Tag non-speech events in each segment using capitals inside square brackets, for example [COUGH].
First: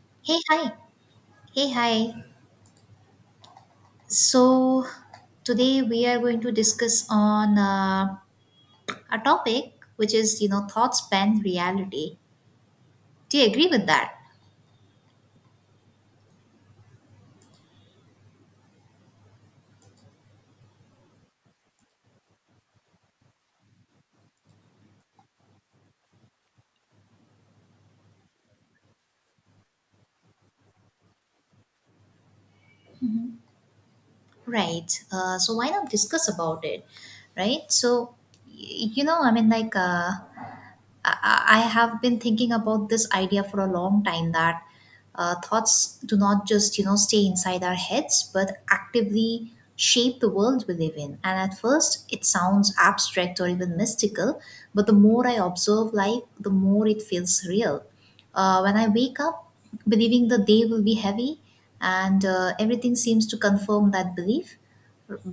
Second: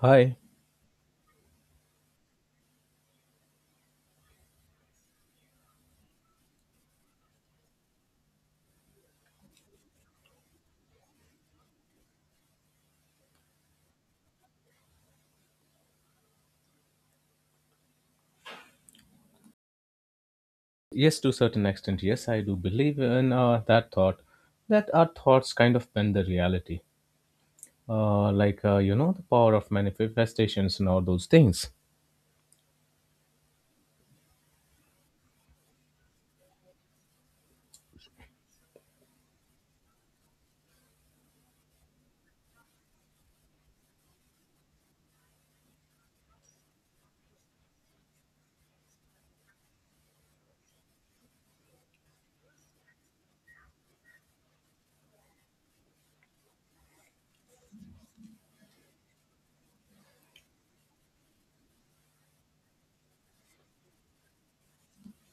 Hi. Hey, hi. Hey, hi. So today we are going to discuss on a topic which is thoughts span reality. Do you agree with that? Yes, to a certain extent, yes, I do believe in that thought that our thoughts kind of bend the reality. The power of manifestations and all those things. Right. So why not discuss about it? Right. So, I mean, like, I have been thinking about this idea for a long time that thoughts do not just stay inside our heads, but actively shape the world we live in. And at first, it sounds abstract or even mystical, but the more I observe life, the more it feels real. When I wake up believing the day will be heavy, and everything seems to confirm that belief.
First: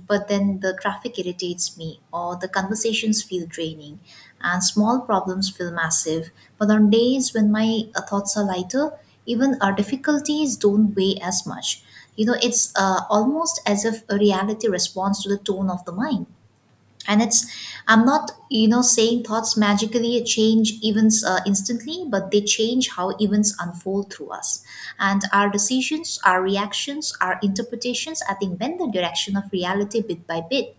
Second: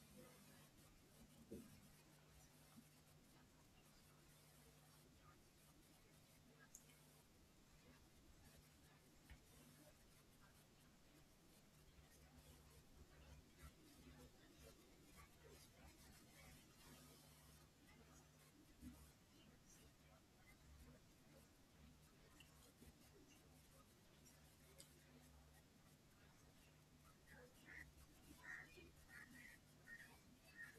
But then the traffic irritates me, or the conversations feel draining, and small problems feel massive. But on days when my thoughts are lighter, even our difficulties don't weigh as much. It's almost as if a reality responds to the tone of the mind. And it's I'm not saying thoughts magically change events instantly, but they change how events unfold through us. And our decisions, our reactions, our interpretations, I think, bend the direction of reality bit by bit.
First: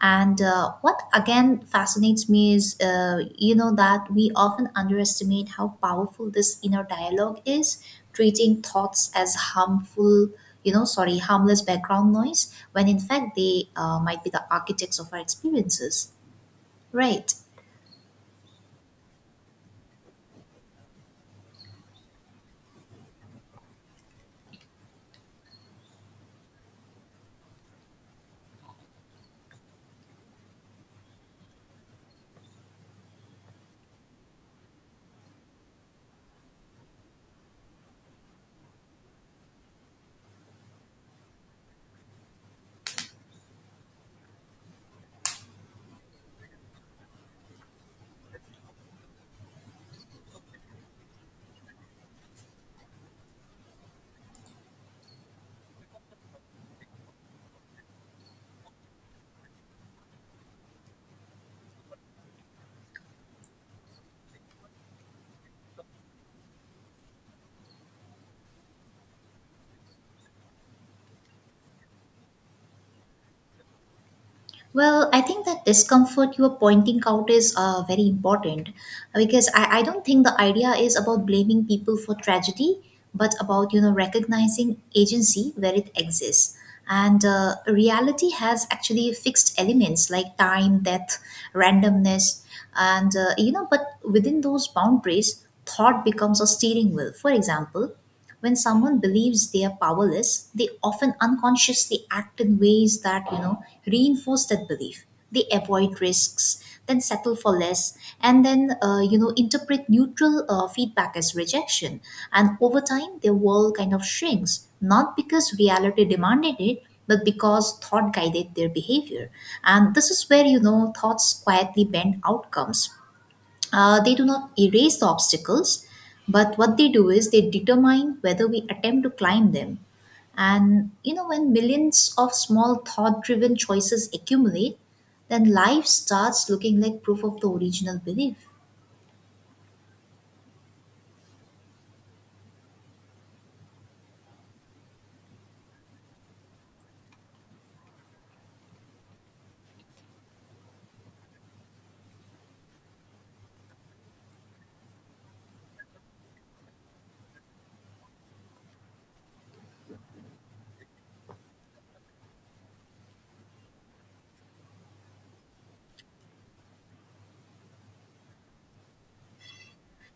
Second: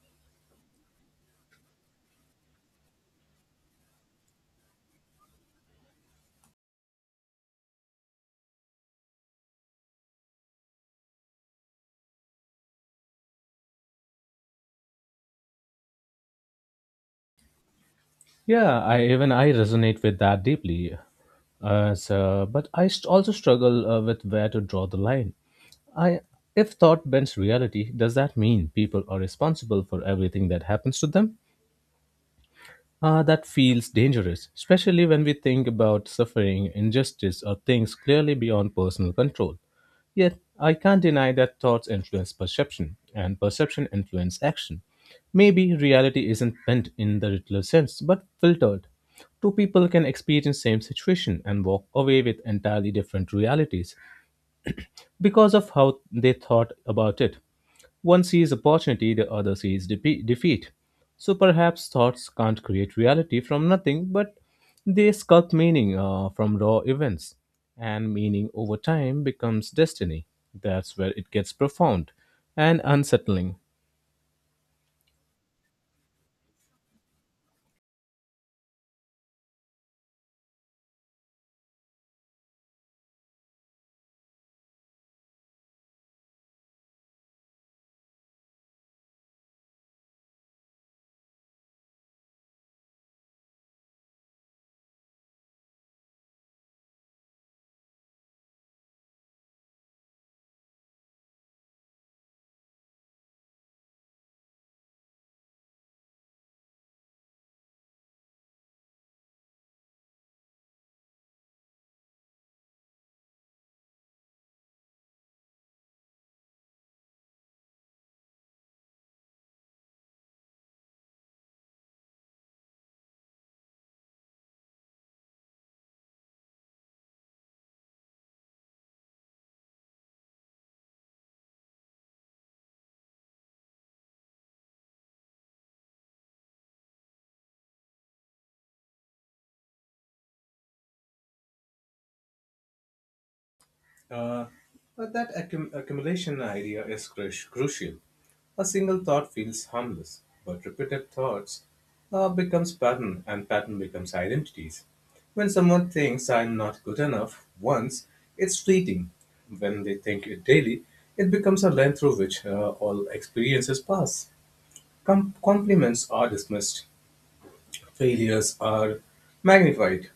And what again fascinates me is, that we often underestimate how powerful this inner dialogue is, treating thoughts as harmful, sorry, harmless background noise, when in fact they might be the architects of our experiences. Right. Yeah, I resonate with that deeply. But I also struggle with where to draw the line. I If thought bends reality, does that mean people are responsible for everything that happens to them? That feels dangerous, especially when we think about suffering, injustice, or things clearly beyond personal control. Yet, I can't deny that thoughts influence perception, and perception influence action. Maybe reality isn't bent in the literal sense, but filtered. Two people can experience same situation and walk away with entirely different realities because of how they thought about it. One sees opportunity, the other sees defeat. So perhaps thoughts can't create reality from nothing, but they sculpt meaning from raw events. And meaning over time becomes destiny. That's where it gets profound and unsettling. Well, I think that discomfort you are pointing out is very important, because I don't think the idea is about blaming people for tragedy, but about recognizing agency where it exists. And reality has actually fixed elements like time, death, randomness, and you know. But within those boundaries, thought becomes a steering wheel. For example, when someone believes they are powerless, they often unconsciously act in ways that reinforce that belief. They avoid risks, then settle for less, and then interpret neutral feedback as rejection. And over time, their world kind of shrinks, not because reality demanded it, but because thought guided their behavior. And this is where thoughts quietly bend outcomes. They do not erase the obstacles, but what they do is they determine whether we attempt to climb them. And when millions of small thought driven choices accumulate, then life starts looking like proof of the original belief. Uh, but that accumulation idea is crucial. A single thought feels harmless, but repeated thoughts becomes pattern and pattern becomes identities. When someone thinks I'm not good enough once, it's fleeting. When they think it daily, it becomes a lens through which all experiences pass. Compliments are dismissed, failures are magnified,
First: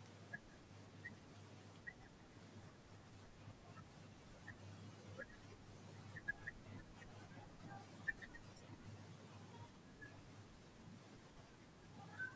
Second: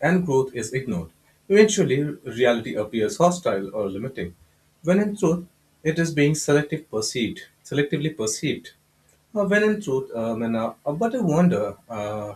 and growth is ignored. Eventually, reality appears hostile or limiting, when in truth, it is being selectively perceived when in truth, and, but I wonder,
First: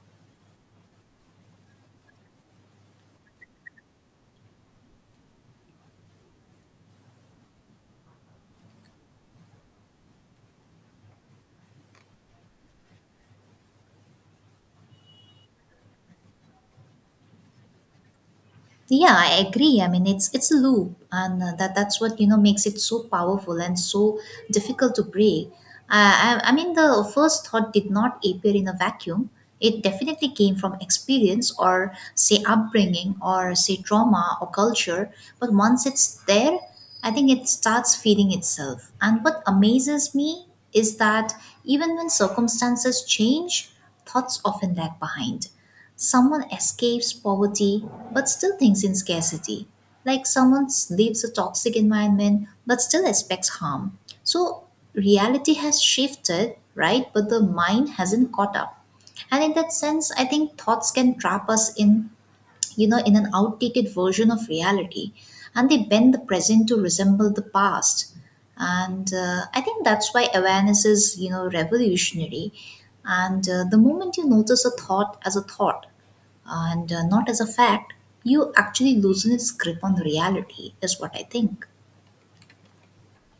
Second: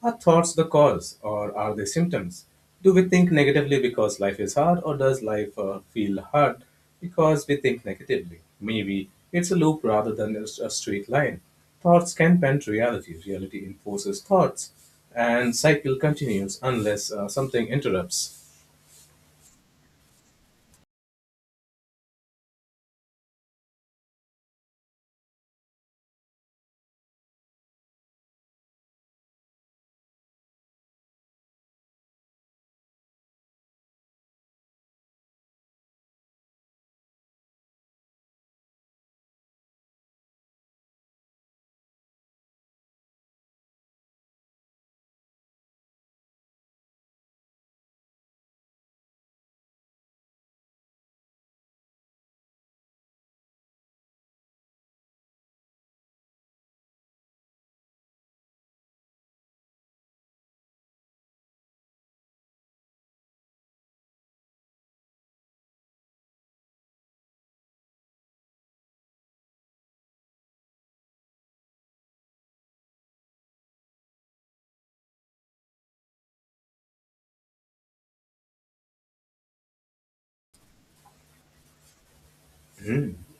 are thoughts the cause or are they symptoms? Do we think negatively because life is hard, or does life feel hard because we think negatively? Maybe it's a loop rather than a straight line. Thoughts can bend reality, reality enforces thoughts, and cycle continues unless something interrupts. Yeah, I agree. I mean, it's a loop, and that's what makes it so powerful and so difficult to break. I mean, the first thought did not appear in a vacuum. It definitely came from experience, or say upbringing, or say trauma or culture. But once it's there, I think it starts feeding itself. And what amazes me is that, even when circumstances change, thoughts often lag behind. Someone escapes poverty but still thinks in scarcity. Like, someone leaves a toxic environment but still expects harm. So reality has shifted, right? But the mind hasn't caught up. And in that sense, I think thoughts can trap us in, in an outdated version of reality, and they bend the present to resemble the past. And I think that's why awareness is revolutionary. And the moment you notice a thought as a thought, and not as a fact, you actually loosen its grip on reality, is what I think.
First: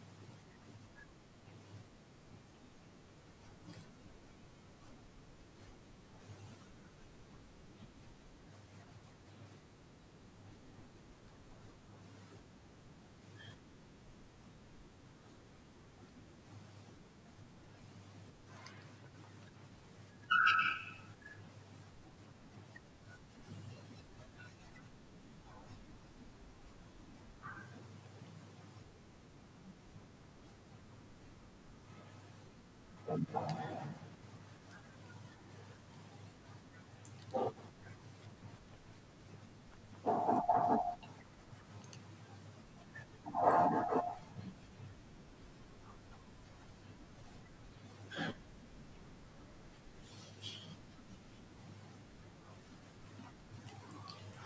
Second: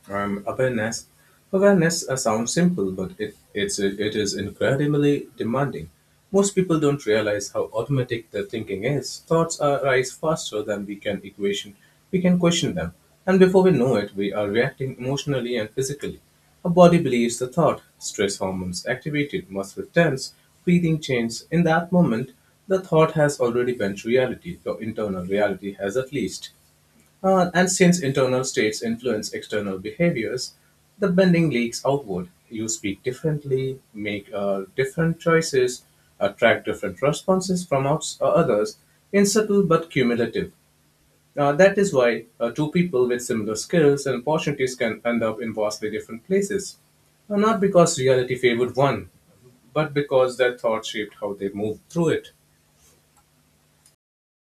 Awareness. Awareness sounds simple, but it is incredibly demanding. Most people don't realize how automatic their thinking is. Thoughts arise faster than we can equation. We can question them, and before we know it, we are reacting emotionally and physically. Our body believes the thought. Stress hormones activated, muscles tense, breathing changes. In that moment, the thought has already bent reality. Your internal reality has at least. And since internal states influence external behaviors, the bending leaks outward. You speak differently, make different choices, attract different responses from others in subtle but cumulative. That is why two people with similar skills and opportunities can end up in vastly different places. Not because reality favored one, but because their thought shaped how they moved through it.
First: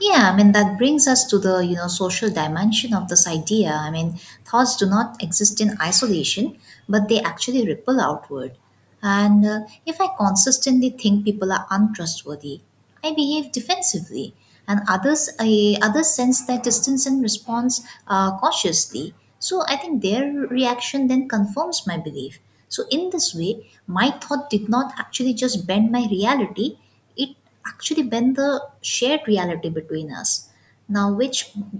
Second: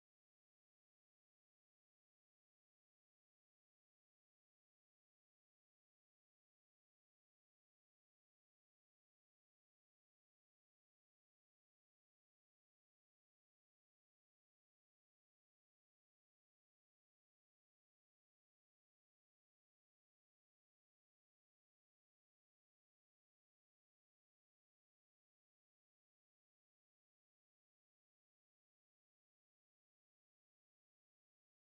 Yeah, I mean, that brings us to the social dimension of this idea. I mean, thoughts do not exist in isolation, but they actually ripple outward. And if I consistently think people are untrustworthy, I behave defensively, and others sense that distance and response cautiously. So I think their reaction then confirms my belief. So in this way, my thought did not actually just bend my reality, it actually bend the shared reality between us now, which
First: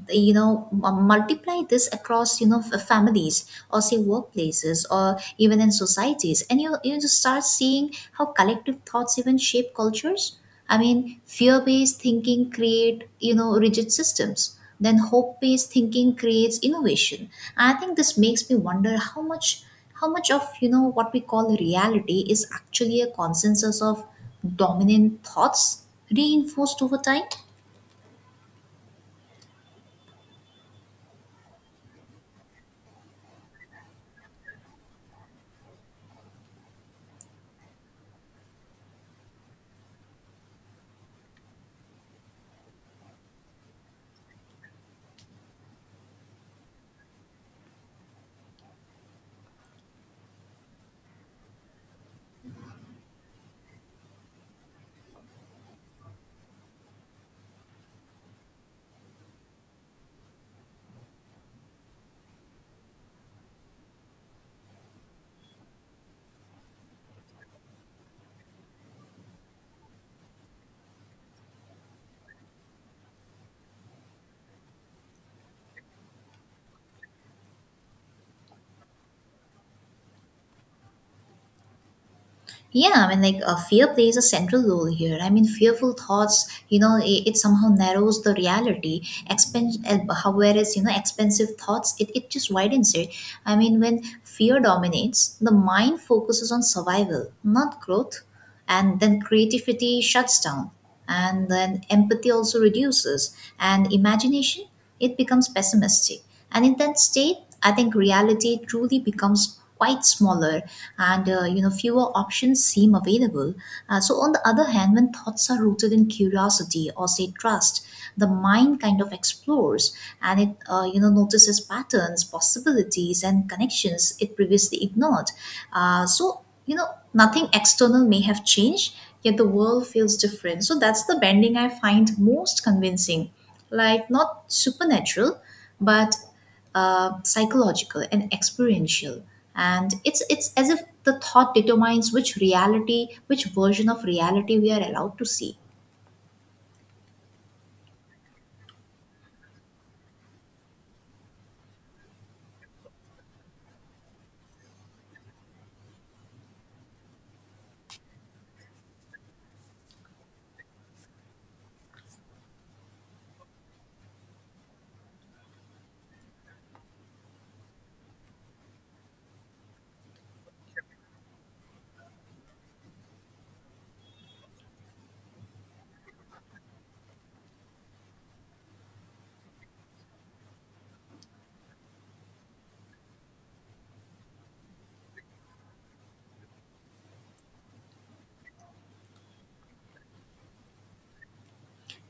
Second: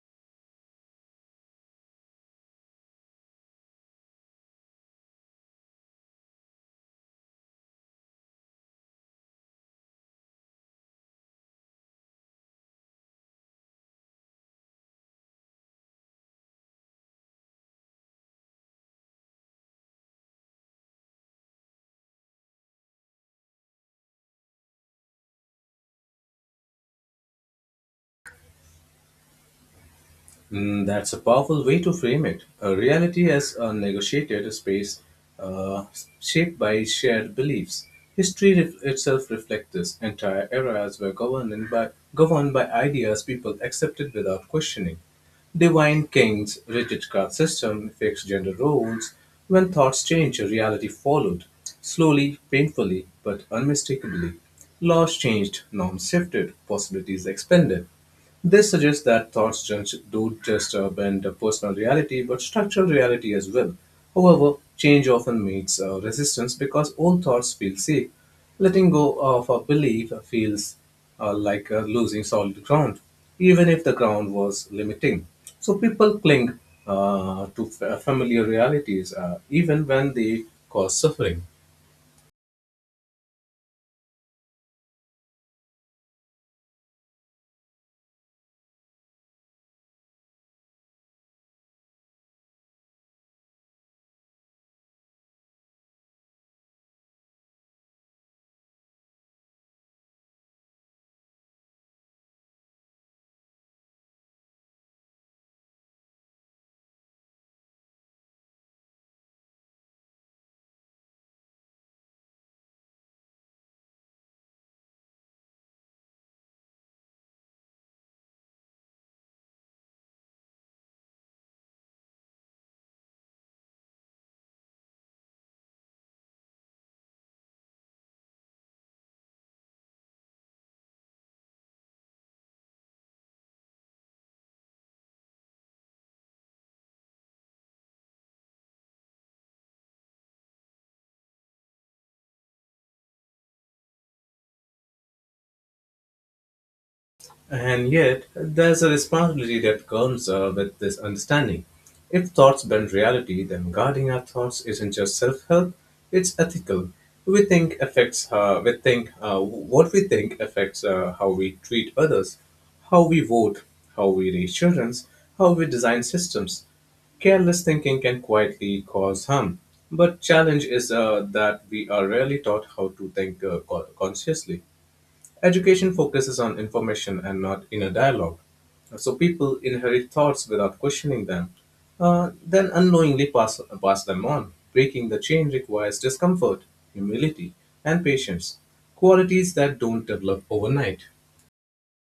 you know multiply this across families or say workplaces or even in societies, and you just start seeing how collective thoughts even shape cultures. I mean, fear-based thinking create rigid systems, then hope-based thinking creates innovation. I think this makes me wonder how much, of what we call reality is actually a consensus of dominant thoughts reinforced over time. Mm, that's a powerful way to frame it. A reality as a negotiated space uh, shaped by shared beliefs. History itself reflects this. Entire eras were governed by ideas people accepted without questioning. Divine kings, rigid caste system, fixed gender roles. When thoughts changed, reality followed. Slowly, painfully, but unmistakably. Laws changed, norms shifted, possibilities expanded. This suggests that thoughts just don't just bend a personal reality but structural reality as well. However, change often meets resistance because old thoughts feel safe. Letting go of a belief feels like losing solid ground, even if the ground was limiting. So people cling to familiar realities even when they cause suffering. Yeah, I mean, like, fear plays a central role here. I mean, fearful thoughts, it somehow narrows the reality, expense, whereas expensive thoughts, it just widens it. I mean, when fear dominates, the mind focuses on survival not growth. And then creativity shuts down, and then empathy also reduces, and imagination, it becomes pessimistic. And in that state, I think reality truly becomes quite smaller, and fewer options seem available. So on the other hand, when thoughts are rooted in curiosity or say trust, the mind kind of explores, and it notices patterns, possibilities, and connections it previously ignored. So nothing external may have changed, yet the world feels different. So that's the bending I find most convincing. Like, not supernatural, but psychological and experiential. And it's as if the thought determines which reality, which version of reality we are allowed to see. And yet, there's a responsibility that comes with this understanding. If thoughts bend reality, then guarding our thoughts isn't just self-help; it's ethical. We think affects we think what we think affects how we treat others, how we vote, how we raise children, how we design systems. Careless thinking can quietly cause harm, but challenge is that we are rarely taught how to think consciously. Education focuses on information and not inner dialogue. So people inherit thoughts without questioning them, then unknowingly pass them on. Breaking the chain requires discomfort, humility, and patience, qualities that don't develop overnight.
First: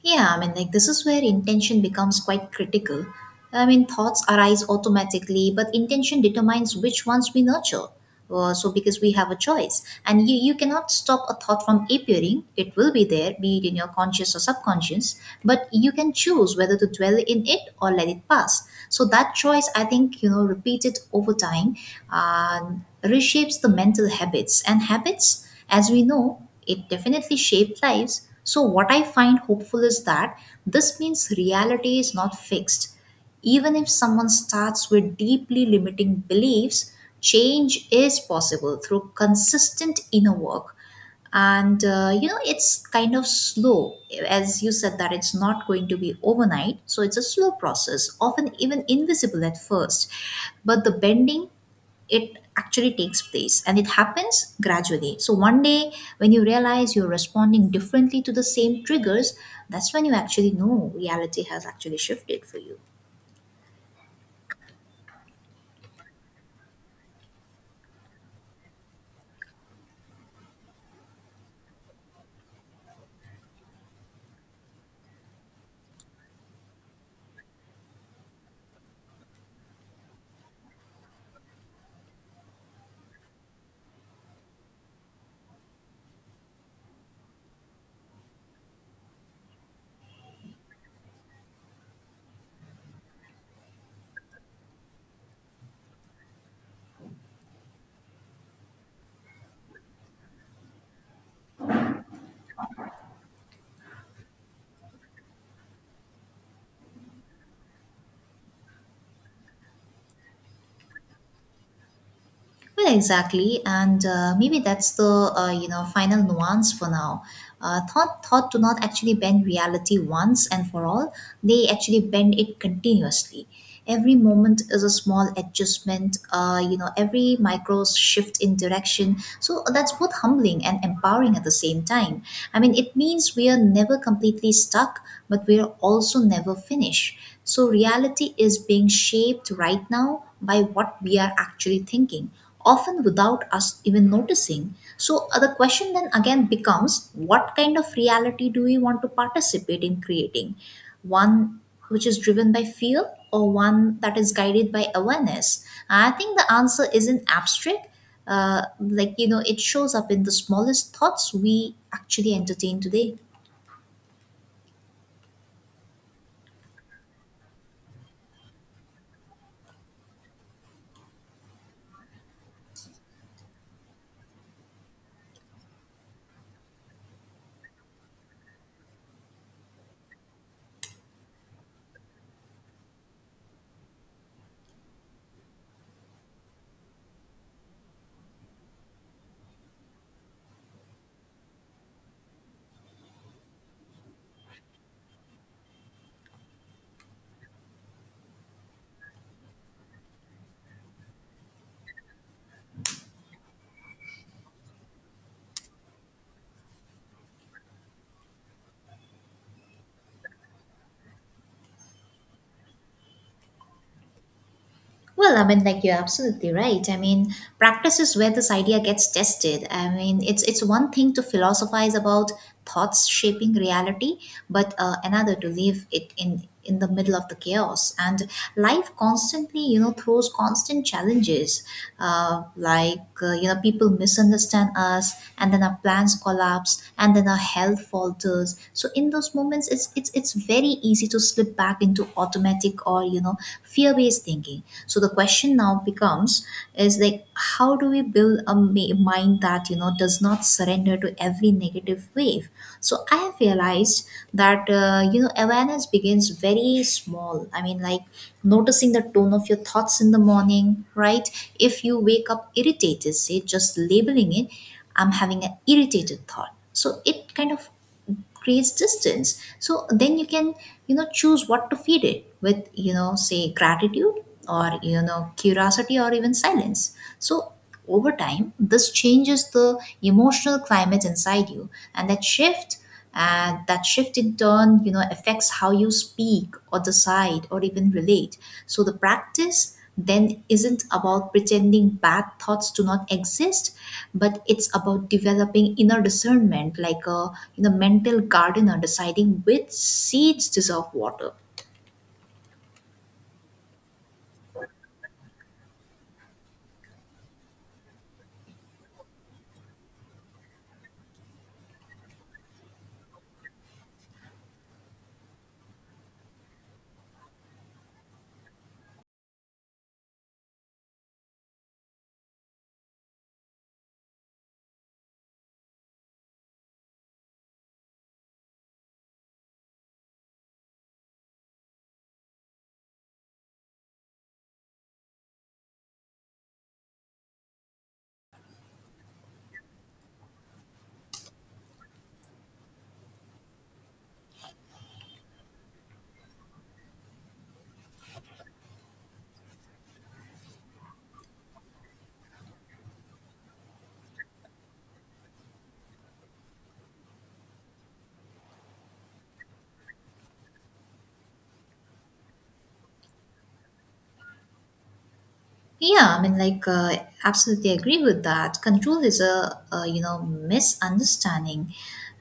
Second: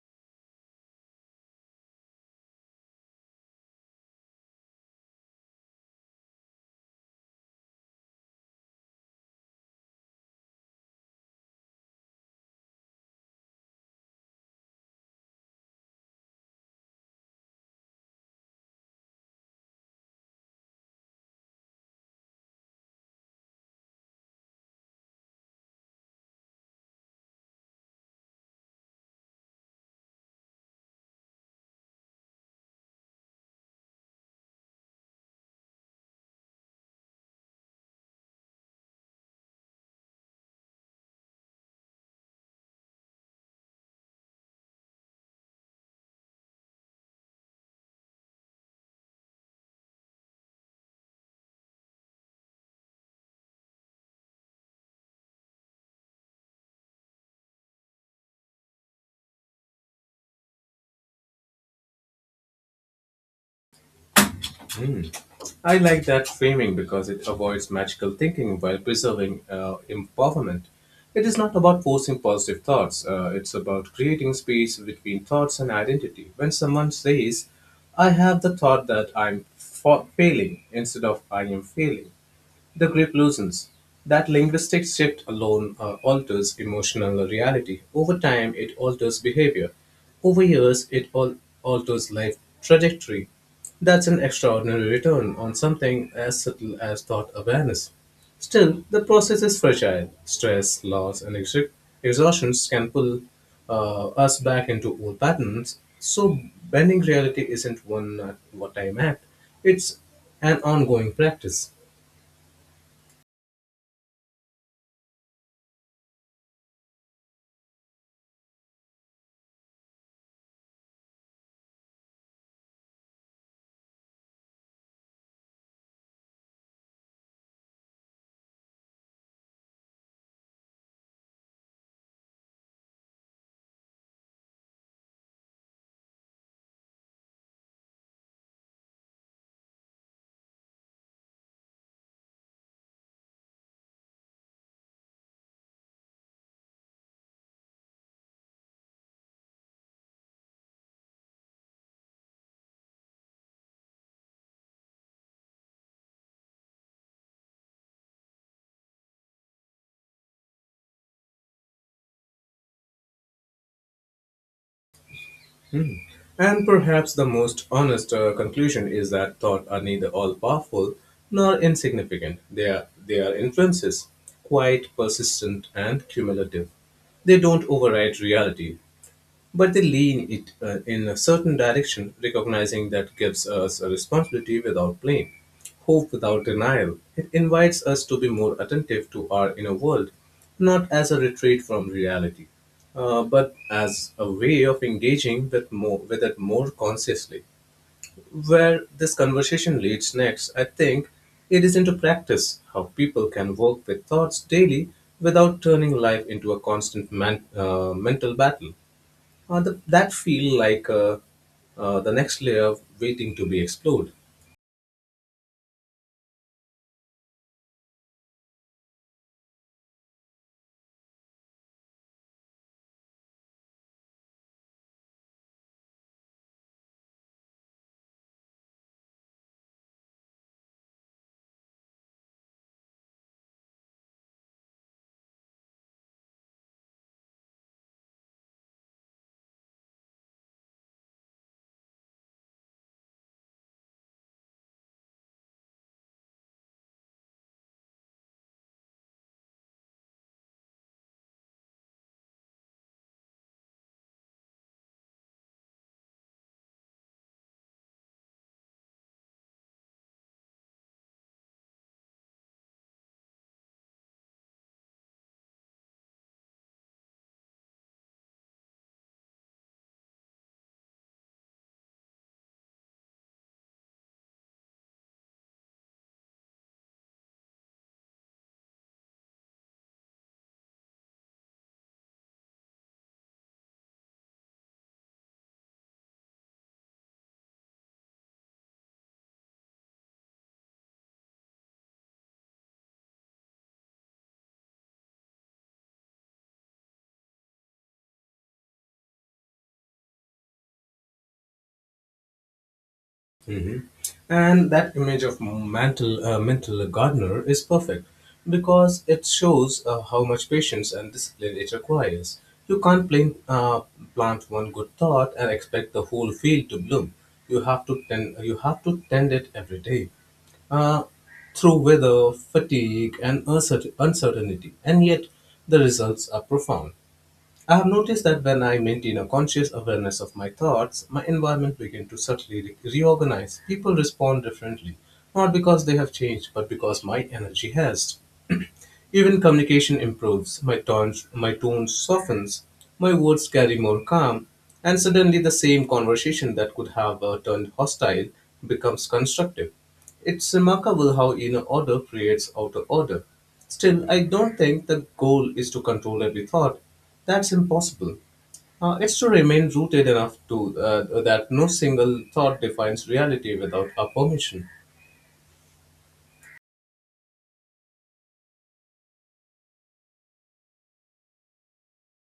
Yeah, I mean, like, this is where intention becomes quite critical. I mean, thoughts arise automatically, but intention determines which ones we nurture. So, because we have a choice, and you cannot stop a thought from appearing, it will be there, be it in your conscious or subconscious, but you can choose whether to dwell in it or let it pass. So that choice, I think, repeated over time uh, reshapes the mental habits, and habits, as we know, it definitely shaped lives. So what I find hopeful is that this means reality is not fixed. Even if someone starts with deeply limiting beliefs, change is possible through consistent inner work, and it's kind of slow, as you said, that it's not going to be overnight, so it's a slow process, often even invisible at first, but the bending, it actually takes place, and it happens gradually. So, one day when you realize you're responding differently to the same triggers, that's when you actually know reality has actually shifted for you. I like that framing because it avoids magical thinking while preserving empowerment. It is not about forcing positive thoughts, it's about creating space between thoughts and identity. When someone says, I have the thought that I'm failing, instead of I am failing, the grip loosens. That linguistic shift alone alters emotional reality. Over time, it alters behavior. Over years, it alters life trajectory. That's an extraordinary return on something as subtle as thought awareness. Still, the process is fragile. Stress, loss, and exhaustions can pull us back into old patterns. So, bending reality isn't one what time act, it's an ongoing practice. Well, exactly, and maybe that's the final nuance for now. Thought do not actually bend reality once and for all. They actually bend it continuously. Every moment is a small adjustment, every micro shift in direction. So that's both humbling and empowering at the same time. I mean, it means we are never completely stuck, but we are also never finished. So reality is being shaped right now by what we are actually thinking, often without us even noticing. So, the question then again becomes, what kind of reality do we want to participate in creating? One which is driven by fear, or one that is guided by awareness? I think the answer isn't abstract. Like, it shows up in the smallest thoughts we actually entertain today. And perhaps the most honest conclusion is that thought are neither all powerful nor insignificant. They are influences, quite persistent and cumulative. They don't override reality, but they lean it in a certain direction, recognizing that gives us a responsibility without blame, hope without denial. It invites us to be more attentive to our inner world, not as a retreat from reality, but as a way of engaging with it more consciously. Where this conversation leads next, I think it is into practice how people can work with thoughts daily without turning life into a constant mental battle. That feel like the next layer waiting to be explored. Well, I mean, like, you're absolutely right. I mean, practice is where this idea gets tested. I mean, it's one thing to philosophize about thoughts shaping reality, but another to leave it in the middle of the chaos. And life constantly, throws constant challenges, like people misunderstand us, and then our plans collapse, and then our health falters. So in those moments, it's very easy to slip back into automatic, or fear based thinking. So the question now becomes, is like, how do we build a mind that does not surrender to every negative wave? So I have realized that awareness begins very small. I mean, like, noticing the tone of your thoughts in the morning, right? If you wake up irritated, say, just labeling it, I'm having an irritated thought. So it kind of creates distance, so then you can choose what to feed it with, say gratitude, or curiosity, or even silence. So over time this changes the emotional climate inside you, and that shift, in turn, affects how you speak or decide or even relate. So the practice then isn't about pretending bad thoughts do not exist, but it's about developing inner discernment, like a mental gardener deciding which seeds deserve water. Mhm. And that image of mental gardener is perfect because it shows how much patience and discipline it requires. You can't plant one good thought and expect the whole field to bloom. You have to tend it every day uh, through weather, fatigue, and uncertainty, and yet the results are profound. I have noticed that when I maintain a conscious awareness of my thoughts, my environment begins to subtly reorganize. People respond differently, not because they have changed, but because my energy has. [CLEARS THROAT] Even communication improves, my tone softens, my words carry more calm, and suddenly the same conversation that could have turned hostile becomes constructive. It's remarkable how inner order creates outer order. Still, I don't think the goal is to control every thought. That's impossible. It's to remain rooted enough to that no single thought defines reality without our permission. Yeah, I mean, like, absolutely agree with that. Control is a misunderstanding.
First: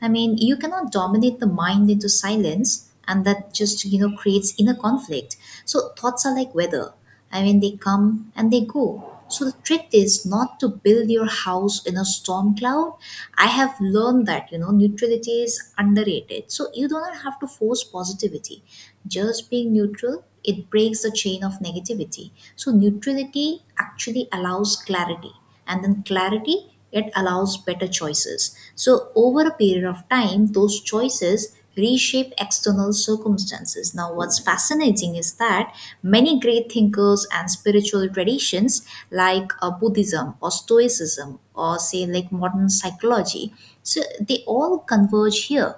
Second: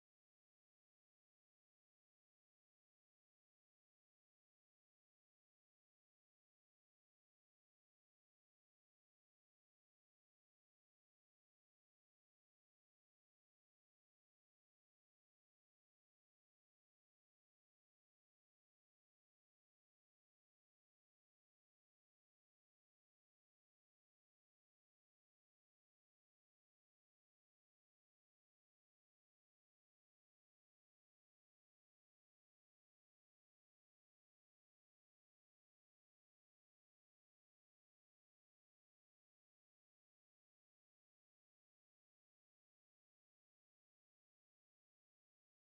I mean, you cannot dominate the mind into silence, and that just, creates inner conflict. So thoughts are like weather. I mean, they come and they go. So the trick is not to build your house in a storm cloud. I have learned that, you know, neutrality is underrated. So you do not have to force positivity. Just being neutral it breaks the chain of negativity. So neutrality actually allows clarity, and then clarity it allows better choices. So over a period of time, those choices reshape external circumstances. Now, what's fascinating is that many great thinkers and spiritual traditions like Buddhism or Stoicism or say like modern psychology, so they all converge here.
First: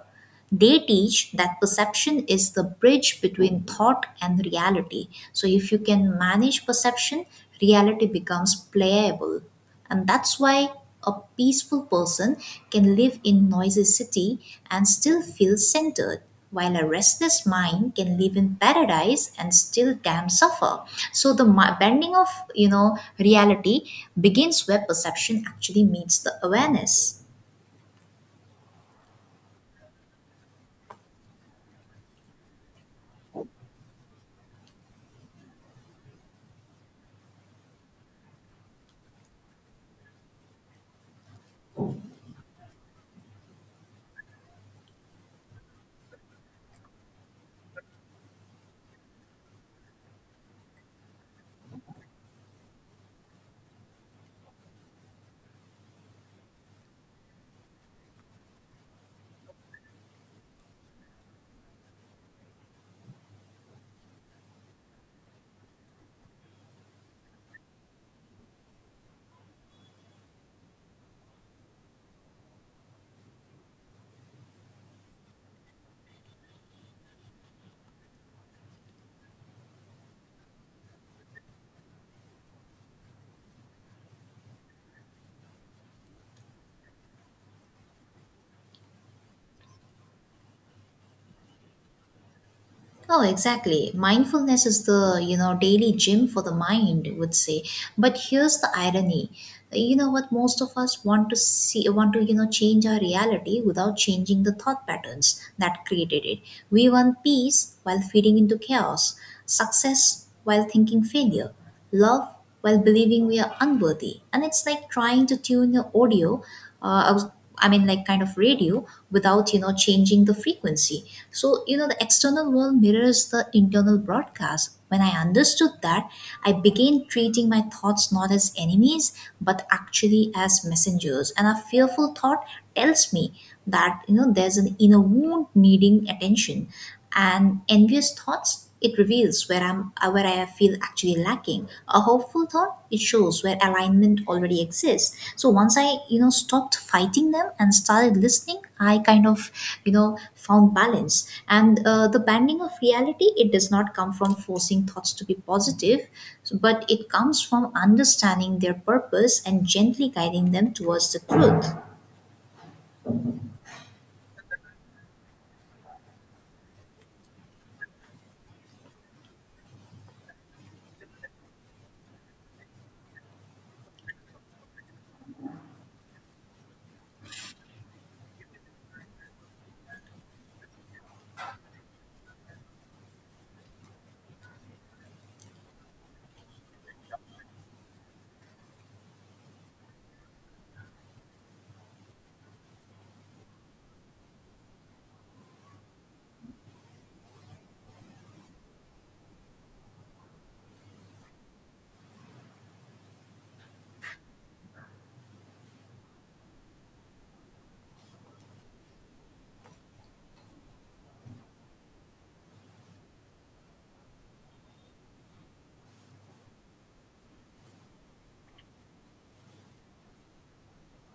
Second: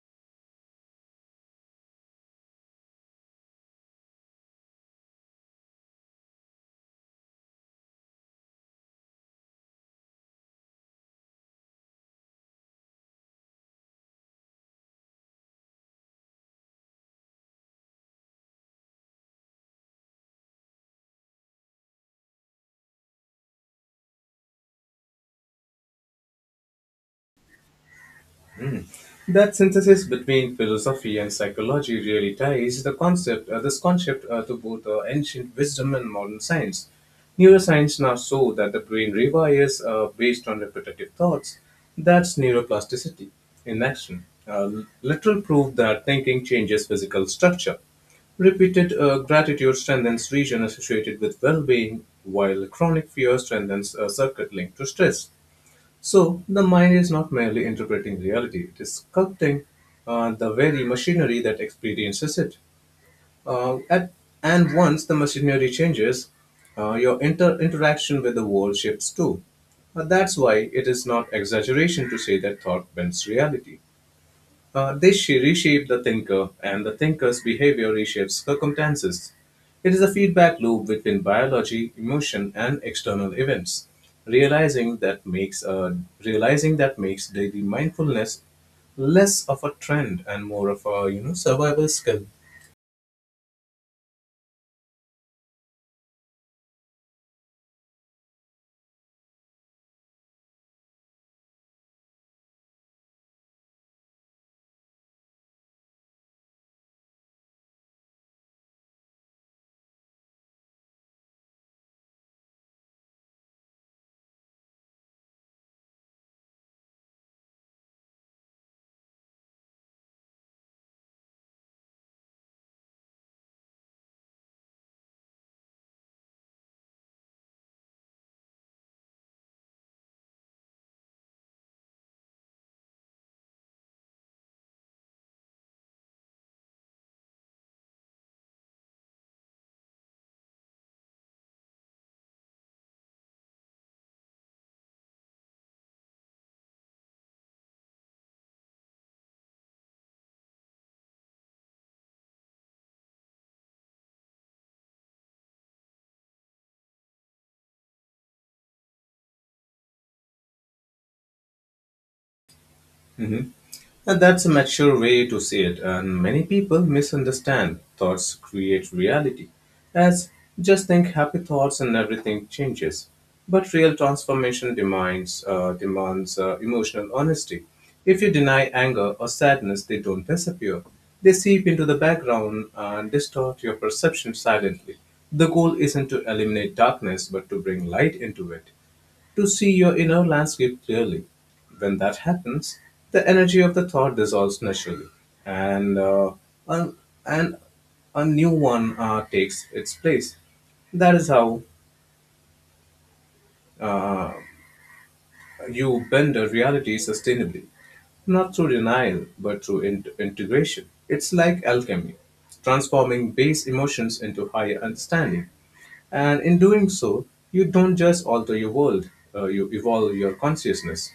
They teach that perception is the bridge between thought and reality. So, if you can manage perception, reality becomes playable. And that's why a peaceful person can live in noisy city and still feel centered while a restless mind can live in paradise and still damn suffer. So the bending of, you know, reality begins where perception actually meets the awareness. That synthesis between philosophy and psychology really ties this concept to both ancient wisdom and modern science. Neuroscience now show that the brain rewires based on repetitive thoughts. That's neuroplasticity in action. Literal proof that thinking changes physical structure. Repeated gratitude strengthens region associated with well-being, while chronic fear strengthens a circuit linked to stress. So the mind is not merely interpreting reality; it is sculpting the very machinery that experiences it. Uh, at, and once the machinery changes, your interaction with the world shifts too. That's why it is not exaggeration to say that thought bends reality. Reshape the thinker, and the thinker's behavior reshapes circumstances. It is a feedback loop between biology, emotion, and external events. Realizing that makes uh, realizing that makes daily mindfulness less of a trend and more of a you know survival skill. Oh, exactly. Mindfulness is the, you know, daily gym for the mind, I would say. But here's the irony. You know what most of us want to see want to, you know, change our reality without changing the thought patterns that created it. We want peace while feeding into chaos, success while thinking failure, love while believing we are unworthy. And it's like trying to tune your audio, uh, I, was, I mean, like kind of radio, without, you know, changing the frequency. So, you know, the external world mirrors the internal broadcast. When I understood that, I began treating my thoughts not as enemies, but actually as messengers. And a fearful thought tells me that, you know, there's an inner wound needing attention. And envious thoughts it reveals where I'm where I feel actually lacking. A hopeful thought, it shows where alignment already exists. So once I, you know, stopped fighting them and started listening, I kind of, you know, found balance. And the banding of reality, it does not come from forcing thoughts to be positive, but it comes from understanding their purpose and gently guiding them towards the truth. Mhm. And that's a mature way to see it, and many people misunderstand thoughts create reality as just think happy thoughts and everything changes. But real transformation demands emotional honesty. If you deny anger or sadness, they don't disappear. They seep into the background and distort your perception silently. The goal isn't to eliminate darkness, but to bring light into it to see your inner landscape clearly. When that happens, the energy of the thought dissolves naturally, and a, and a new one takes its place. That is how you bend a reality sustainably, not through denial, but through integration. It's like alchemy, transforming base emotions into higher understanding. And in doing so, you don't just alter your world, you evolve your consciousness.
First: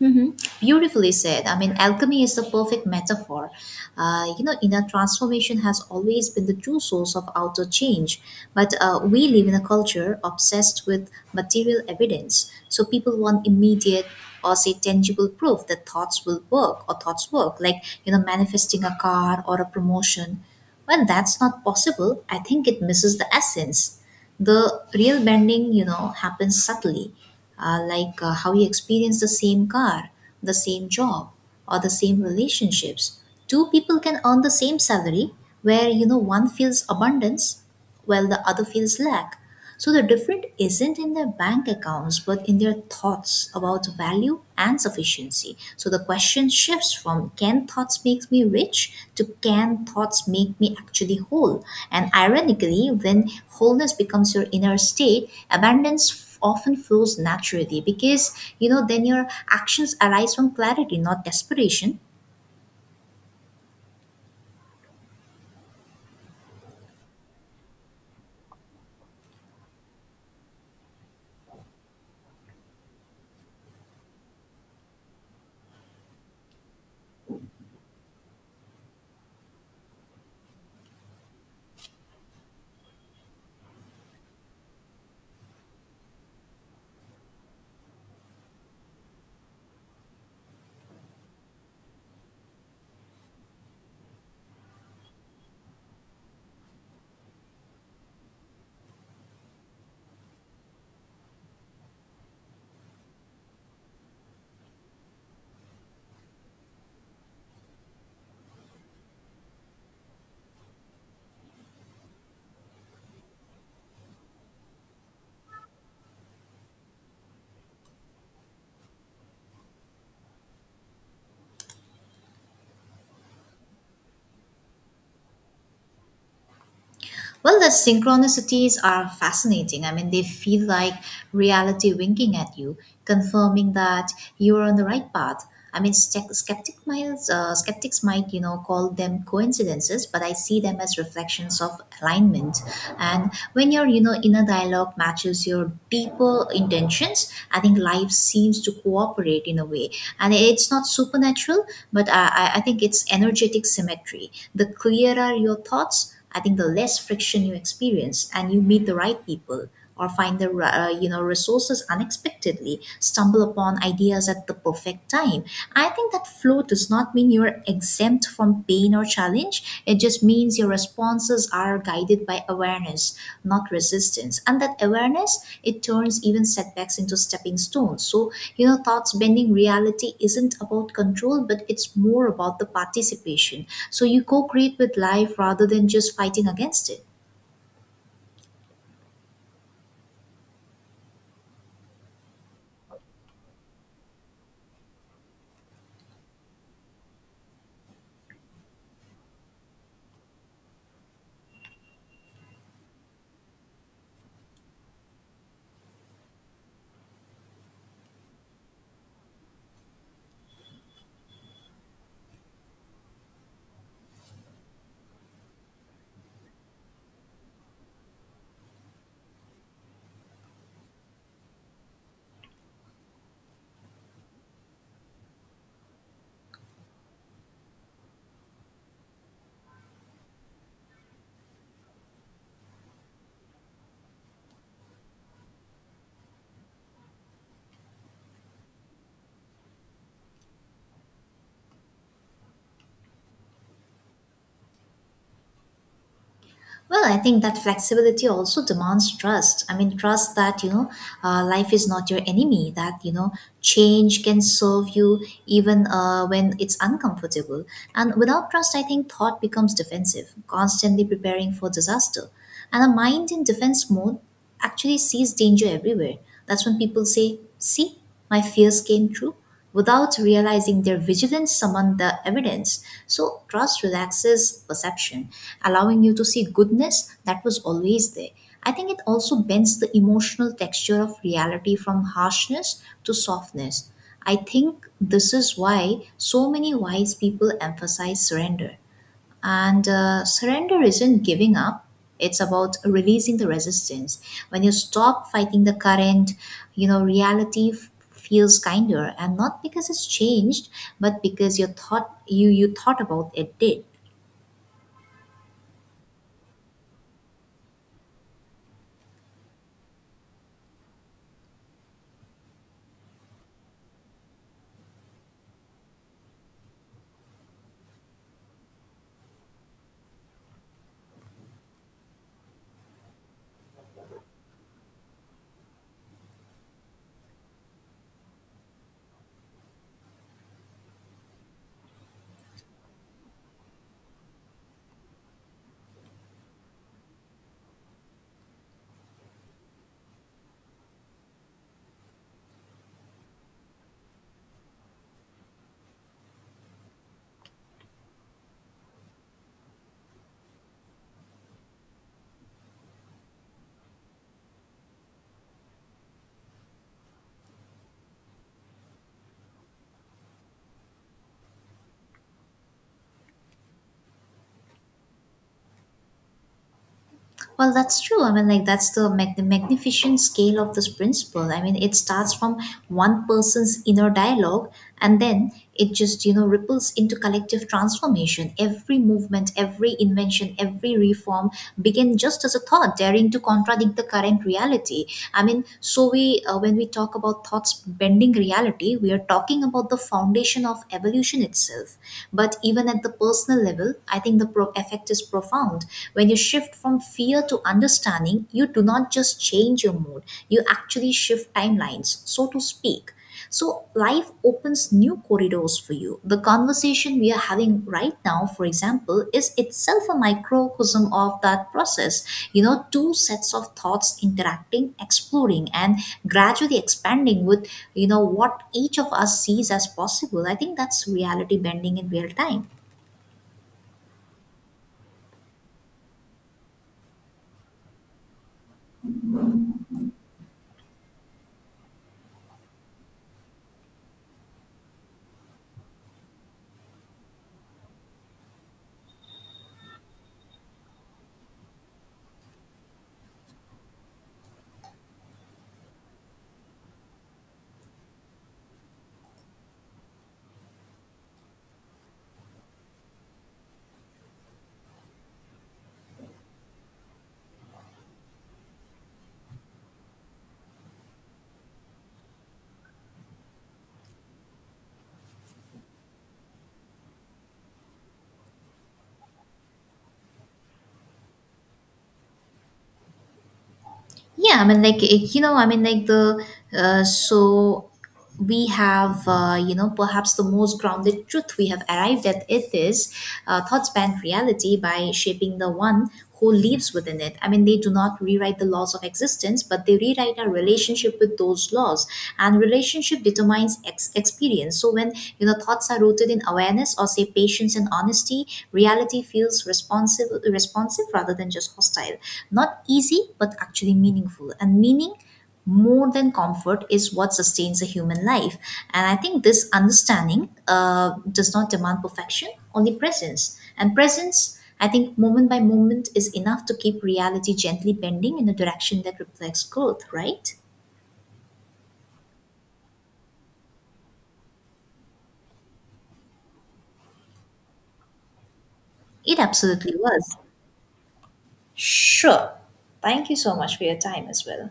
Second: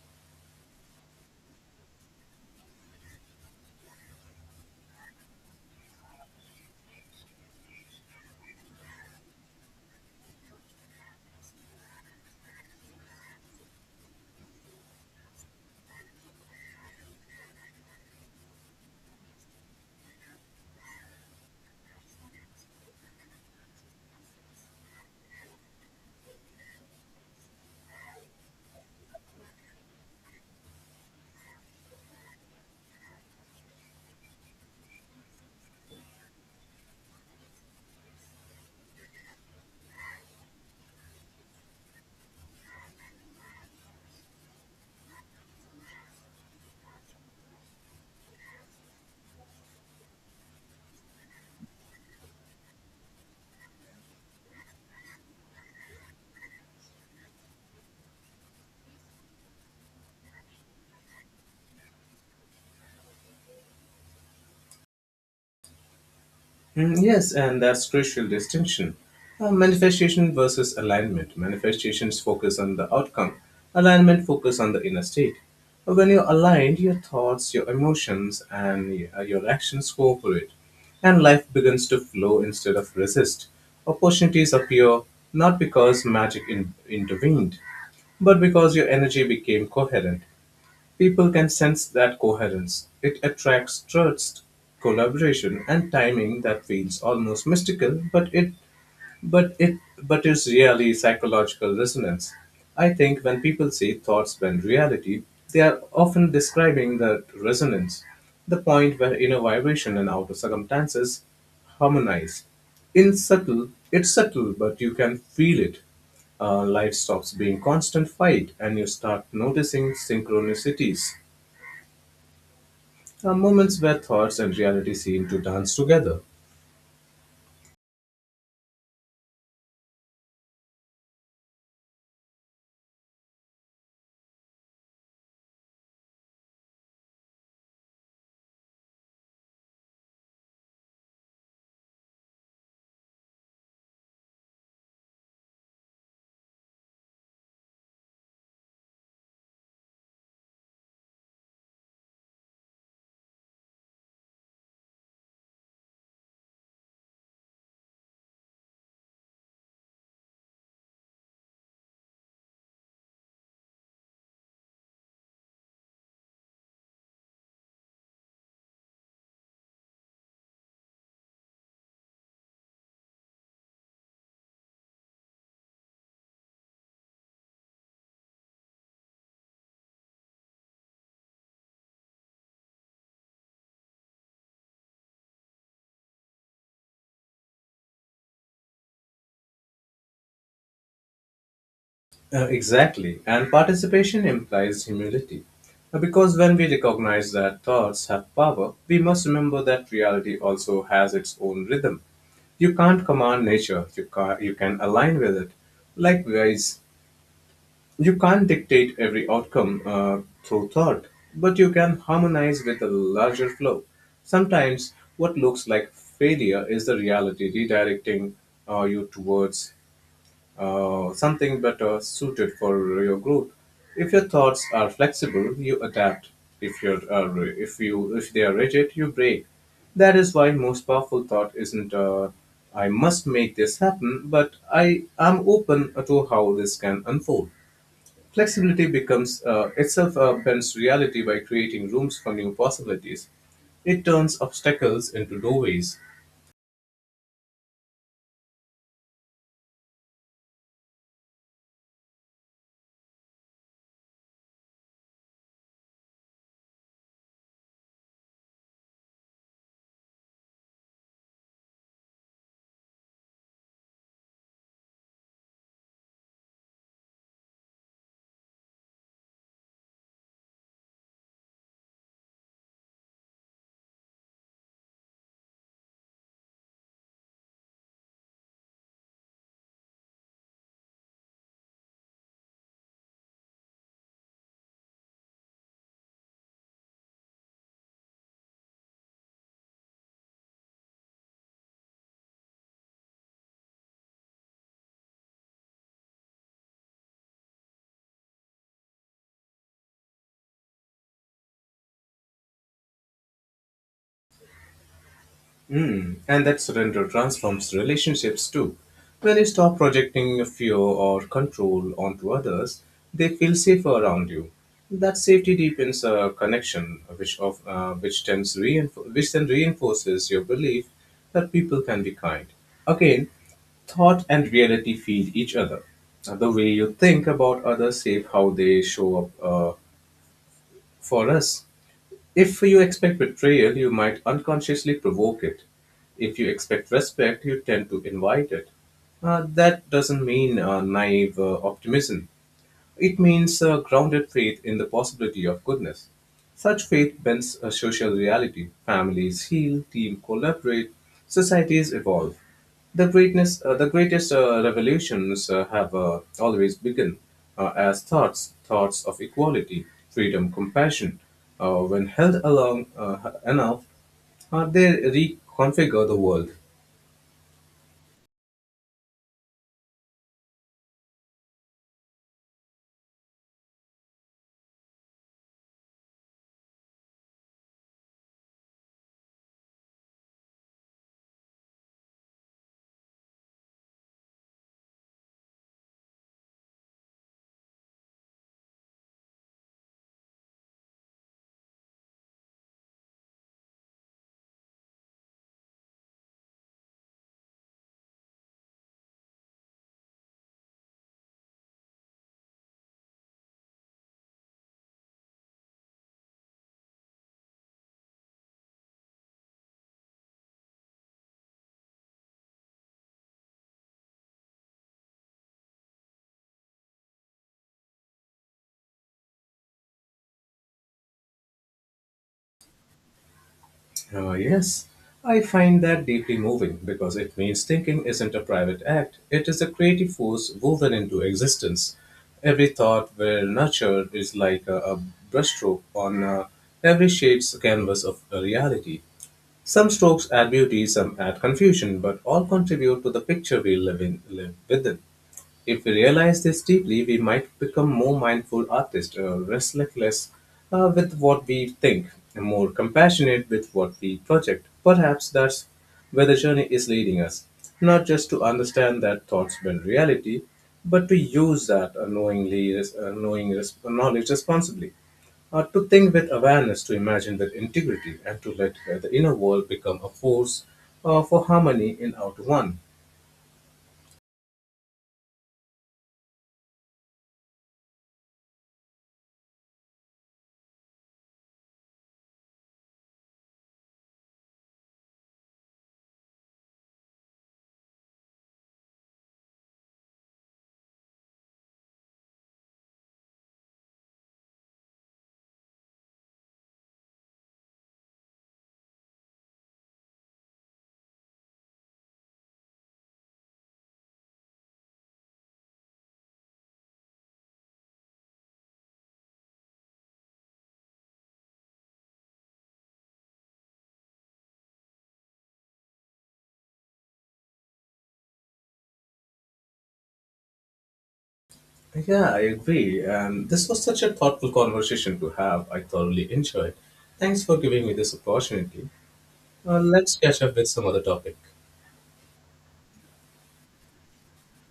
Hmm. Beautifully said. I mean, alchemy is the perfect metaphor. You know, inner transformation has always been the true source of outer change. But we live in a culture obsessed with material evidence. So people want immediate or say tangible proof that thoughts will work or thoughts work, like, you know, manifesting a car or a promotion. When that's not possible, I think it misses the essence. The real bending, you know, happens subtly, how you experience the same car, the same job, or the same relationships. Two people can earn the same salary where, you know, one feels abundance while the other feels lack. So the difference isn't in their bank accounts, but in their thoughts about value and sufficiency. So the question shifts from can thoughts make me rich to can thoughts make me actually whole? And ironically, when wholeness becomes your inner state, abundance often flows naturally, because you know then your actions arise from clarity, not desperation. Mm, yes, and that's crucial distinction. Manifestation versus alignment. Manifestations focus on the outcome. Alignment focus on the inner state. When you're aligned, your thoughts, your emotions, and your actions cooperate, and life begins to flow instead of resist. Opportunities appear not because magic intervened, but because your energy became coherent. People can sense that coherence; it attracts trust, collaboration, and timing that feels almost mystical, but it but is really psychological resonance. I think when people see thoughts bend reality, they are often describing the resonance, the point where inner vibration and outer circumstances harmonize. It's subtle, but you can feel it life stops being constant fight and you start noticing synchronicities moments where thoughts and reality seem to dance together. Well, the synchronicities are fascinating. I mean, they feel like reality winking at you, confirming that you are on the right path. I mean, skeptics might, you know, call them coincidences, but I see them as reflections of alignment. And when your, you know, inner dialogue matches your deeper intentions, I think life seems to cooperate in a way. And it's not supernatural, but I think it's energetic symmetry. The clearer your thoughts, I think the less friction you experience, and you meet the right people or find the you know resources, unexpectedly stumble upon ideas at the perfect time. I think that flow does not mean you're exempt from pain or challenge. It just means your responses are guided by awareness, not resistance. And that awareness, it turns even setbacks into stepping stones. So, you know, thoughts bending reality isn't about control, but it's more about the participation. So you co create with life rather than just fighting against it. Exactly, and participation implies humility. Because when we recognize that thoughts have power, we must remember that reality also has its own rhythm. You can't command nature, you can align with it. Likewise, you can't dictate every outcome through thought, but you can harmonize with a larger flow. Sometimes, what looks like failure is the reality redirecting you towards something better suited for your group. If your thoughts are flexible, you adapt. If you're uh, if they are rigid, you break. That is why most powerful thought isn't I must make this happen, but I am open to how this can unfold. Flexibility becomes itself bends reality by creating rooms for new possibilities. It turns obstacles into doorways. Well, I think that flexibility also demands trust. I mean, trust that, you know, life is not your enemy, that, you know, change can serve you even when it's uncomfortable. And without trust, I think thought becomes defensive, constantly preparing for disaster. And a mind in defense mode actually sees danger everywhere. That's when people say, see, my fears came true, without realizing their vigilance summoned the evidence. So, trust relaxes perception, allowing you to see goodness that was always there. I think it also bends the emotional texture of reality from harshness to softness. I think this is why so many wise people emphasize surrender, and surrender isn't giving up, it's about releasing the resistance. When you stop fighting the current, you know, reality feels kinder, and not because it's changed, but because your thought you you thought about it did. Mm, and that surrender transforms relationships too. When you stop projecting your fear or control onto others, they feel safer around you. That safety deepens a connection, which of which tends reinf- which then reinforces your belief that people can be kind. Again, thought and reality feed each other. The way you think about others shape how they show up for us. If you expect betrayal, you might unconsciously provoke it. If you expect respect, you tend to invite it. That doesn't mean naive optimism. It means a grounded faith in the possibility of goodness. Such faith bends a social reality. Families heal, teams collaborate, societies evolve. The greatest revolutions have always begun as thoughts, thoughts of equality, freedom, compassion. When held along enough, they reconfigure the world. Well, that's true. I mean, like that's the the magnificent scale of this principle. I mean, it starts from one person's inner dialogue, and then it just you know ripples into collective transformation. Every movement, every invention, every reform began just as a thought, daring to contradict the current reality. I mean, so we when we talk about thoughts bending reality, we are talking about the foundation of evolution itself. But even at the personal level, I think the effect is profound. When you shift from fear to understanding, you do not just change your mood, you actually shift timelines, so to speak. So, life opens new corridors for you. The conversation we are having right now, for example, is itself a microcosm of that process. You know, two sets of thoughts interacting, exploring, and gradually expanding with, you know, what each of us sees as possible. I think that's reality bending in real time. Yes, I find that deeply moving because it means thinking isn't a private act, it is a creative force woven into existence. Every thought well nurtured is like a brushstroke on every shade's canvas of a reality. Some strokes add beauty, some add confusion, but all contribute to the picture we live within. If we realize this deeply, we might become more mindful artists, restless with what we think, and more compassionate with what we project. Perhaps that's where the journey is leading us, not just to understand that thoughts bend reality, but to use that knowingly, res- knowing res- knowledge responsibly, to think with awareness, to imagine with integrity, and to let the inner world become a force for harmony in outer one. Yeah, I mean, like, it- you know, I mean, like, the, so We have, you know, perhaps the most grounded truth we have arrived at it is thoughts bend reality by shaping the one who lives within it. I mean, they do not rewrite the laws of existence, but they rewrite our relationship with those laws. And relationship determines experience. So when, you know, thoughts are rooted in awareness or, say, patience and honesty, reality feels responsive, responsive rather than just hostile. Not easy, but actually meaningful. And meaning more than comfort is what sustains a human life. And I think this understanding does not demand perfection, only presence. And presence, I think, moment by moment is enough to keep reality gently bending in a direction that reflects growth, right? Yeah, I agree. And this was such a thoughtful conversation to have. I thoroughly enjoyed. Thanks for giving me this opportunity. It absolutely Let's was. catch up with some other topic. Sure. Thank you so much for your time as well.